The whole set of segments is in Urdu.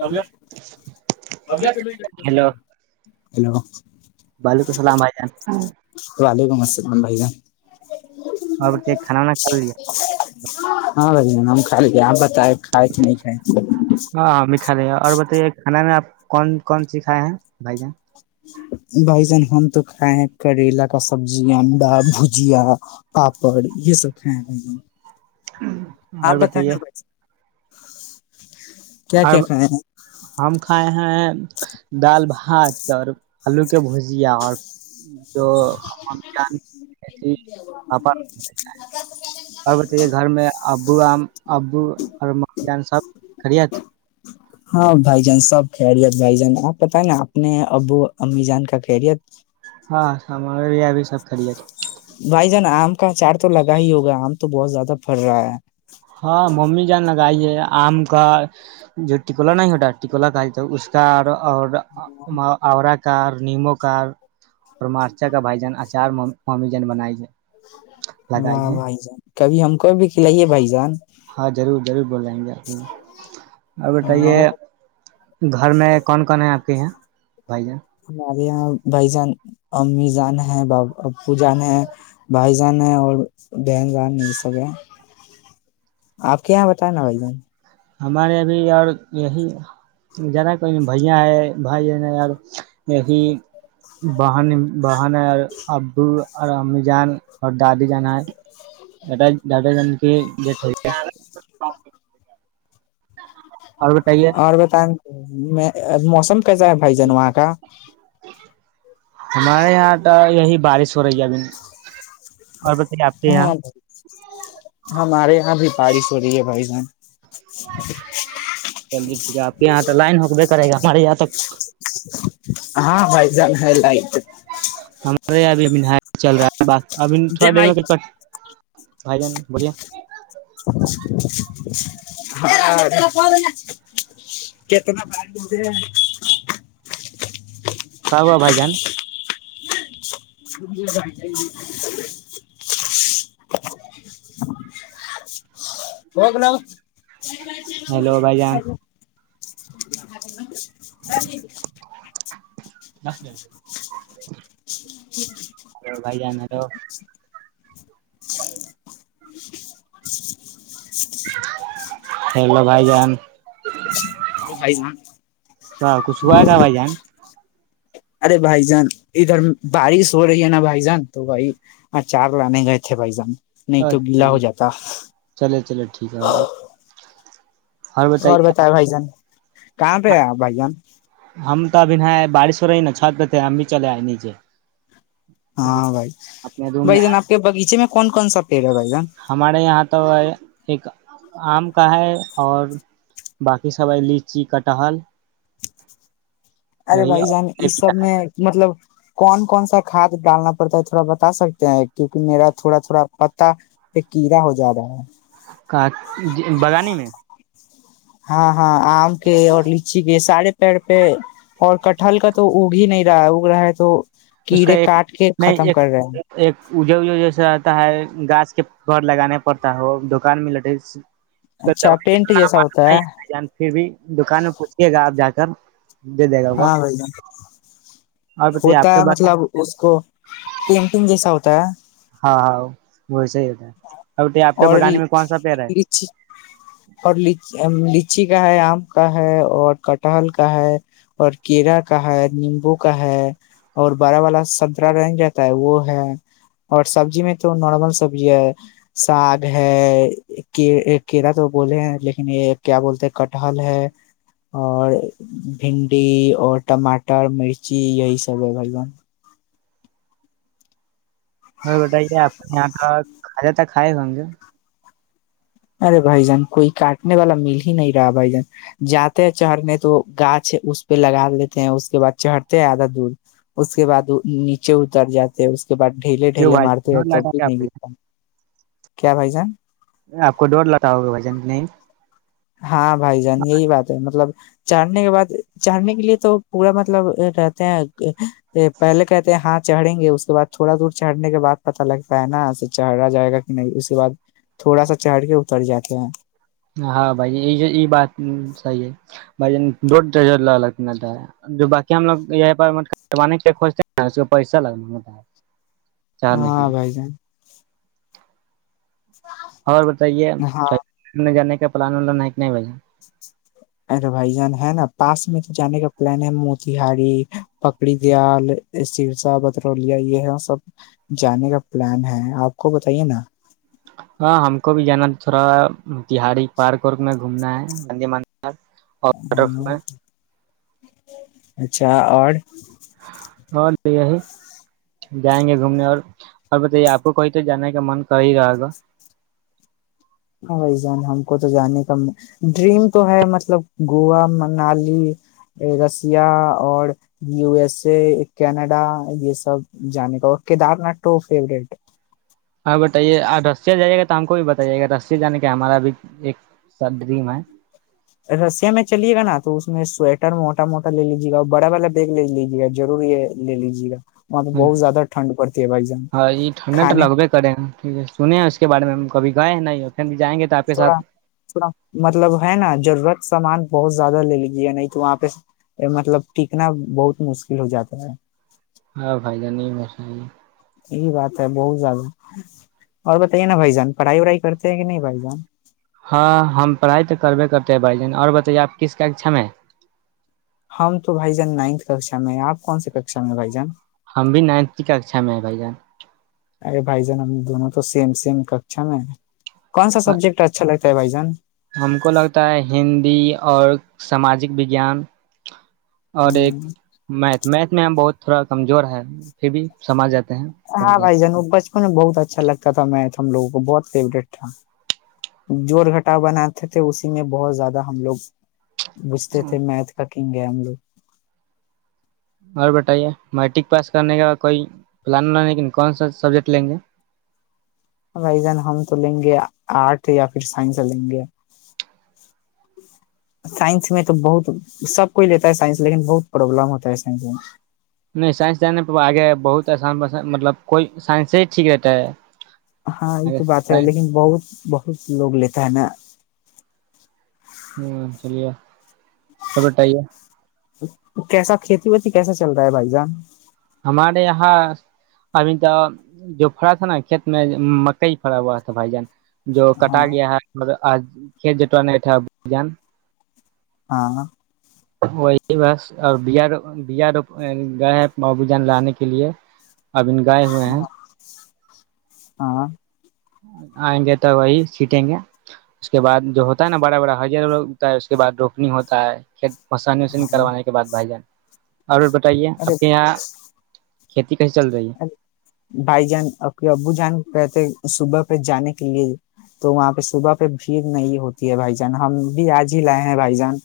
ہیلو ہیلو وعلیکم السلام بھائی جان وعلیکم السلام ک بھ گا اور بتائیے کھانا وانا کھا لیا [inaudible] ہاں بھائی جان ہم خالیے آپ بتائے کھائے کہ نہیں کھائے ہاں ہم بھی کھالیے اور بتایہ کھانا آپ کون کون سیکھائے ہیں بھائی جان بھائی جان ہم تو کھائے ہیں کریلا کا سبزی انڈا بھجیا پاپڑ یہ سب کھائے ہیں بھائی جان آپ اور بتائیں بتائیے نا بھائی [inaudible] کیا ہم کیا کھائے ہیں ہم کھائے ہیں دال بھاہ ہاں آلو کے بوجیا اور جو ہم جانپس [inaudible] اور بتایے گھر میں ا بوا ابو اور ممی جان سب خریت ہاں بھائی جان سب خیریت بھائی جان آپ بتیں نا اپنے ابو امی جان کا خیریت ہاں ہمارے یہاں بھی سب خیریت بھائی جان آم کا ا چار تو لگا ہی ہوگا آم تو بہت زیادہ پڑ رہا ہے ہاں ممی جان لگائی ہے آم کا جو ٹکولا نہیں ہوتا ٹکولا کا تو اس کا اور آا [inaudible] کا نیمو کا اورمارچا کا بھجان اچار ماممی جان بنائی لگائی واہ ہے وائی جان کبھی ہم کوئی بھی کلائیے بھ جان ہاں ضرور ضرور بول جائیں گے آ اور ہاں بتائیے اور گھر میں کون کون ہیں آپ کے یہاں بھائی جان ہمارے یہاں بھائی جان امی جان ہے پپو جان ہے بھائی جان ہے اور بہن جان یہ سب ہے آپ کے یہاں بتائے نا بھائی جان ہمارے یہبھی اور یہی ج نا کوئی بھیا ہے بھائی یہی ب بہن اببو اور امی جان اور دادی جان ہےا دادا جان کی ڈیٹ ہو اور بتائیے اورر ب تن میں موسم کیسا ہے بھائی جان وہاں کا ہمارے یہاں تو یہی بارش ہو رہی ہے ابھی اور بتے آپ کے یہاں ہاں [unintelligible] ہمارے یہاں بھی بارش ہو رہی ہے بھائی جان [unintelligible] چلیے ٹھیک ہے آپ یہاں لائن ہوک دیک [unintelligible] کرے گا ہمارے یہاں تک [unintelligible] ہاں بھائی جان ہے لائٹ [unintelligible] ہمارے یہاںبھی اب نہ چل رہا ہے بات ابھی تھوڑا دیر میں کرکٹ بھائی جان بولیا [unintelligible] ہاں کتنا بھائیے [unintelligible] ک ہوا بھائی جان [unintelligible] ج [inaudible] ہوگناا [unintelligible] ہیلو بھائی جان ب [unintelligible] [inaudible] بند [unintelligible] نس [unintelligible] ج [unintelligible] بھ ج نلو [unintelligible] ہیلو بھائی جان [unintelligible] کیا کش ہو ہے گ بھائی جان [unintelligible] ارے بھائی جان ادھر بارش ہو رہی ہے نا بھائی جان تو بھائی اچار لانے گئے تھے بھائی جان نہیں تو اچ گیلا ہو چلی جاتا چلیے چلیے ٹھیک ہے ہاں [unintelligible] اور بتائے بھائی جان کہاں پہ آ آپ بھائی جان ہم تو ابھی ن بارش ہو رہی نا چھت پہ تھے ہم بھی چلے آئے نیچے [unintelligible] ہاں بھائی اپنے روم بھ میں جان آپ کے باغیچے میں کون کون سا پیڑ ہے بھ جان ہمارے یہاں تو ایک آم کا ہے اور باقی سب ہے لیچی کا ٹہل ارے بھائی جان اس سب میں مطلب کون کون سا کھاد ڈالنا پڑتا ہے تھوڑا بتا سکتے ہیں کیونکہ میرا تھوڑا تھوڑا پتاہ پ کیڑا ہو جات رہا ہے کا بگانی میں ہاں ہاں آم کے اور لچی کے سارے پڑ پہ اور ک ہھلکا تو اگ ہی نہیں رہا اگ رہا ہے تو اس کیڑے کاٹ کے ختم کر رہے ہیں اےج جیسا رہتا ہے گاس کے پ لگانے پڑتا ہے ہو دکان میں لٹے اس دو اچھا پینٹ جیسا ہوتا ہے پھر بھی دکان میں پوچیے گا آپ جا کے گ ہاں بھ ج اور بتائیے ہوتا آپ کے ہے بغ مطلب اس کو مٹنگ جیسا ہوتا ہے ہاں ہاں وہ صحی ہوتا ہے بتائیے آپ کے اور بغانے میں کون سا پیڑ ہے لچی اور لچی ہے آم کا ہے اور کٹہل کا ہے اور کیرا کا ہے نیمبو کا ہے اور بارا والا سنترا رن جاتا ہے وہ ہے اور سبزی میں تو نارمل سبزی ہے ساگ ہے کیرلاا تو بولے لیکن یہ کیا بولتے کٹہحل ہے اور بھنڈی اور ٹماٹر مرچی یہی سب ہے بھائی بان وہ بیٹ اپ یہاں تو کھا جات تھا کھائے ہوں گے ارے بھائی جان کوئی کاٹنے والا مل ہی نہیں رہا بھائی جن جاتے ہیں چڑھنے تو گاچ اس پہ لگا لیتے ہیں اس کے بعد چڑھتے ہیں آدا دور اس کے بعد نیچے اتر جاتے اس کے بعد ڈھیلے کیوں ڈھیلے بھائی مارتے رہئے ڈور توب بھی لگا نہیں گرتا کیا بھائی جان آپ کو ڈور لاؤ ہوگا بھجن نہیں ہاں بھائی جان یہی بات ہے مطلب چڑھنے کے بعد چڑھنے کے لیے تو پورا مطلب رہتے ہیں پہلے کہتے ہیں ہاں چڑھیں گے اس کے بعد تھوڑا دور چڑھنے کے بعد پت لگتا ہے نا چڑھا جائے گا کہ نہیں اس کے بع تھوڑا سا چڑھ کے اتر جاتے ہیں ہاں بھائی ج یہ بات صحی ہے بھ جو باقی ہم لوگ یہان کے لیےجتے ہیں نا اس پیسہ لگتا ہاں بائی جان اور ہاں بتائیےنے جانے کے پلان ل نہیں بے ارے بھائی جان ہے نا پاس میں تو جانے کا پلان ہے موتیہاری پکڑی دیال سرسا بترولیا یہ سب جانے کا پلان ہے آپ کو بتائیے نا ہاں ہم کو بھی جانا تھوڑا تہڑی پارک وارک میں گھومنا ہے گند م ہمو اچھا اور اور یہی جائیں گے گھومنے اور اور بتائیے آپ کو کہیں تو جانے کا من کر ہی رہے گا ہاں بھائی جان ہم کو تو جانے کا ڈریم تو ہے مطلب گووا منالی رسیا اور یو ایس اے کینیڈا یہ سب جانے کا اور کیدار ناتھ و فیوریٹ ہاں بتائیے آپ رسیا جائیے گا تو ہم کو بھی بتائیے گا رسیا جانے کا ہمارا بھی ایک س ڈریم ہے رسیا میں چلیے گا نا تو اس میں سویٹر موٹا موٹا لے لیجیے گا اور بڑا والا بیگ لے لیجیے گا ضروری ہے لے لیجیے گا وہاں پہ ہاں بہت زیادہ ٹھنڈ پڑتی ہے بھائی جان ہاں یہ ٹھنڈا تو کھانے لگبے کرےیں ہیں ٹھیک ہے سنے ہیں اس کے بارے میں کبھی گائے ہیں ن ان بھی جائیں گے تو آپ کے تھوڑا ساتھ تھوڑا مطلب ہے نا ضرورت سامان بہت زیادہ لے لیجیے نہیں تو وہاں پہ مطلب ٹکنا بہت مشکل ہو جاتا ہے ہاں فائ جہ نہیں بسا یہی بات ہے بہت زیادہ اور بتائیے نا بھائی جان پڑھائی وڑھائی کرتے ہیں کہ نہیں بھائی جان ہاں ہم پڑھائی تو کربے کرتے ہیں بھائی ج اور بتائیے آپ کس کا چم ہے ہم تو بھائی جان نائنتھ ککا میں آپ کون سے ککشا میں بھائی جان ہم بھی نائنتھ کی ککھا میں ہے بھائی جان ارے بھائی جان ہم دونوں تو سیم سیم ککھا میں کون سا سبجیکٹ اچھا لگتا ہے بھائی جان ہم کو لگتا ہے ہندی اور ساماجک وجیان اور ایک جان میتھ میتھ میں ہم بہت تھوڑا کمزور ہے پھر بھی سمج ج ہاں بھائی جان بچپن میں بہت اچھا لگتا تھا میں ہم لوگوں کو بہت فیوریٹ تھا جوڑ گھٹا بناتے تھے اسی میں بہت زیادہ ہم لوگ بوجھتے تھے میتھ کا کہن گ ہم لوگ اور بتائیے میٹرک پاس کرنے کا کوئی پلان لیکن کون سا سبجیکٹ لیں گے بن ہم تو لیں گے آرٹ یا پھر سائنس لیں گے سائنس میں تو بہت سب کوئی لیتا ہے سائس لیکن بہت پربلم ہوتا ہے سائ میں نہیں سائنس جان نہیں پا آگے بہت آسان مطلب کوئی سائنس سے ہی ٹھیک رہتا ہے ہاں یہ آگے تو بات ہے سائنس لیکن بہت بہت لوگ لیتا ہے نا ہوں چلیے چٹے کیسا کھیتی بی کیسا چل رہا ہے بھائی جان ہمارے یہاں ابھی تو جو پڑا تھا نا کھیت میں مکئی پڑا ہوا تھا بھائی جان جو کٹا ہاں گیا ہے م آج ک جٹ نے اٹا جان ہاں وہی بس اور ب بیا ر گ بابی جان لانے کے لیے ابین گائے ہوئے ہیں ہاں آئیں گے تو وہی سیٹیں گے اس کے بعد جو ہوتا ہے نا بڑا بڑا ہرتا ہے اس کے بعد روکنی ہوتا ہے پھر پسانی وانی ہاں کروانے کے بد بھائی جان اور بتائیے آپ کے ارے یہاں کھیتی کیسی چل رہی ہے بھائی جان ا ابو جان کیاتے صبح پہ جانے کے لیے تو وہاں پہ صبح پہ بھیڑ نہیں ہوتی ہے بھائی جان ہم بھی آج ہی لائے ہیں بھائی جان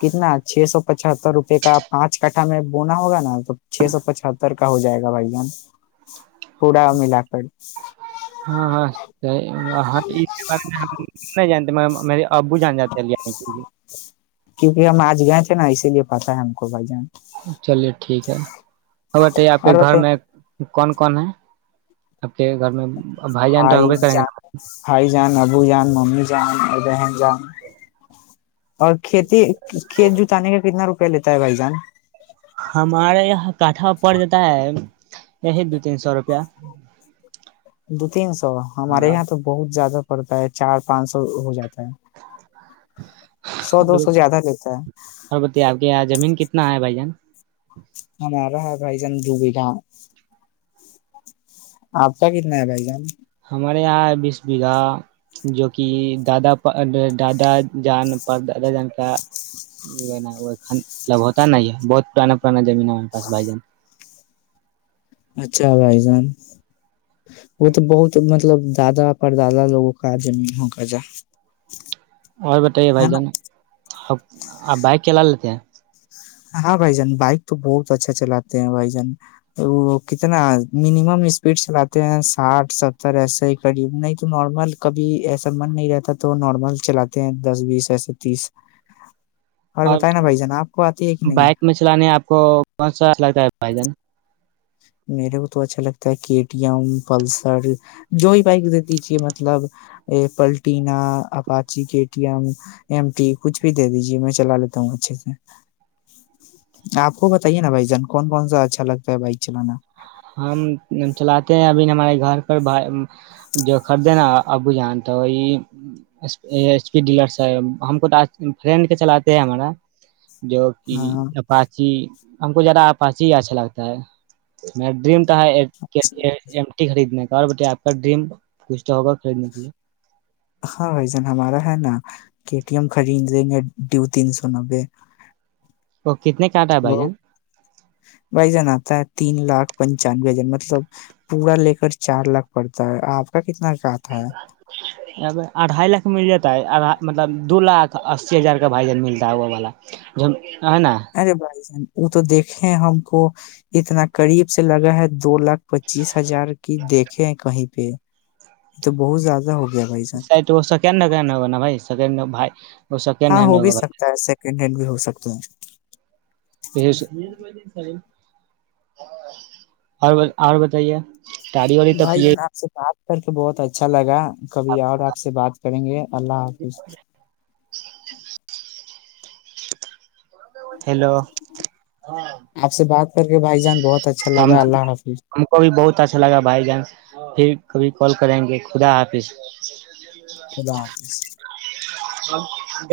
کتنا چھ سو پچہتر روپے کا پانچ کٹھا میں بونا ہوگا نا تو چھ سو پچتر کا ہو جائے گا بھائی جان پڑا ملا کرڑ ہاں ہاں ہاں میںیری ابو جان جاتے ہیں ہر آنے کے لیے چ نا اسی لیے پتا ہے ہم کو بائی جان چلیے ٹھیک ہے ا بتائی آپ کے اور گھر بتائیں میں کون کون ہے آپ کے گھر میں بھائی جان تو ہائی ہوبے کریں گے جان نا ہھائی جان ابو جان م ج اور بن جان اور کھیتی کھیت جوتانے کا کتنا روپیہ لیتا ہے بھائی جان ہمارا یہاں کاٹھا پڑ جاتا ہے یہی دو تین سو روپیہ دو تین سو ہمارے ہاں یہاں تو بہت زیادہ پڑتا ہے چار پانچ سو ہو جاتا سو دو سو زیادہ لیتا ہے نہ ہے بھ جان ہ رہ ہ بھائی جان ڈب گا آپ کا کتنا ہے بھائی جان ہمارے یہاں جو کہ دادا دادا جان پر دادا جان کاطلب ہوتا ن بہت پرانا پرانا زمین ہمارے پاس بھائی جان اچھا بھائی جان وہ تو بہت مطلب دادا پر دادا لوگوں کا زمین ہو کر جا اور بتائے ہے بھائی جان نا آپ بائک چلا لیتے ہیں ہاں بھائی جان بائک تو بہت اچھا چلاتے ہیں بھائی جان وہ کتنا منیمم اسپیڈ چلاتے ہیں ساٹھ ستر ایسے ہی قریب نہیں تو نارمل کبھی ایسا من نہیں رہتا تو نارمل چلاتے ہیں دس بیس ایسے تیس اور بتائے نا بھائی جان آپ کو ہے کہ نہیں بائک میں چلانے آپ کو کون سا لگتا ہے بائی جان میرے کو تو اچھا لگتا کے ٹی ایم پلسر جو ہی بائک دے دیجے مطلب Platina Apache K T M M T کچھ بھی دے دیجیے میں چلا لیتا ہوں اچھے سے آپ کو بتائیے نا بھائی جان کون کون سا اچھا لگتا ہے بائک چلنا ہم چلاتے ہیں ابھی ہمارے گھر پر جو خریدے نا ابو جان تو وہی اسپیڈ ڈیلر سے ہم کو فرینڈ کے چلاتے ہیں ہمارا جو کہ ہاں اپاچی ہم کو زیادہ آ پاچی اچھا لگتا ہے میں ڈریم [unintelligible] اور بتائے آپ کا ڈریم کچھ تو ہوگا خریدنے کے لیے ہاں بھائی جان ہمارا ہے نا کے ٹی ایم خرید لیں گے دو تین سو نبے تو کتنے کا آتا ہے بھائی جان بھائی جان آتا ہے تین لاکھ پنچانوے ہزار مطلب پورا لے کر چار لاکھ پڑتا ہے آپ کا کتنا کا آتا ہے اٹھائے لاکھ مل جاتا مطلب دو لاکھ اسی ہزار کا بھائی جان ملتا ہے ہو والا جو ہے نا ارے بھائی جان وہ تو دیکھے ہم کو اتنا قریب سے لگا ہے دو لاکھ پچیس ہزار کی دیکھیں کہیں پے یہ تو بہت زیادہ ہو گیا بھائی جان [unintelligible] [unintelligible] ہاں ہینڈ ہو بھی ہوگا سکتا ہے سیکنڈ ہینڈ بھی ہو سکتا [unintelligible] [unintelligible] ا [inaudible] اور اور بتائے گاڑی واڈی بھائی جان آپ سے بات کر کے بہت اچھا لگا کبھی اور آپ سے بات کریں گے اللہ حافظ ہیلو آپ سے بات کر کے بائی جان بہت اچھا ہم لگا اللہ حافظ ہم کو بھی بہت اچھا لگا بھائی جان پھر کبھی کال کریں گے خدا حافظ خدا حافظ ا گ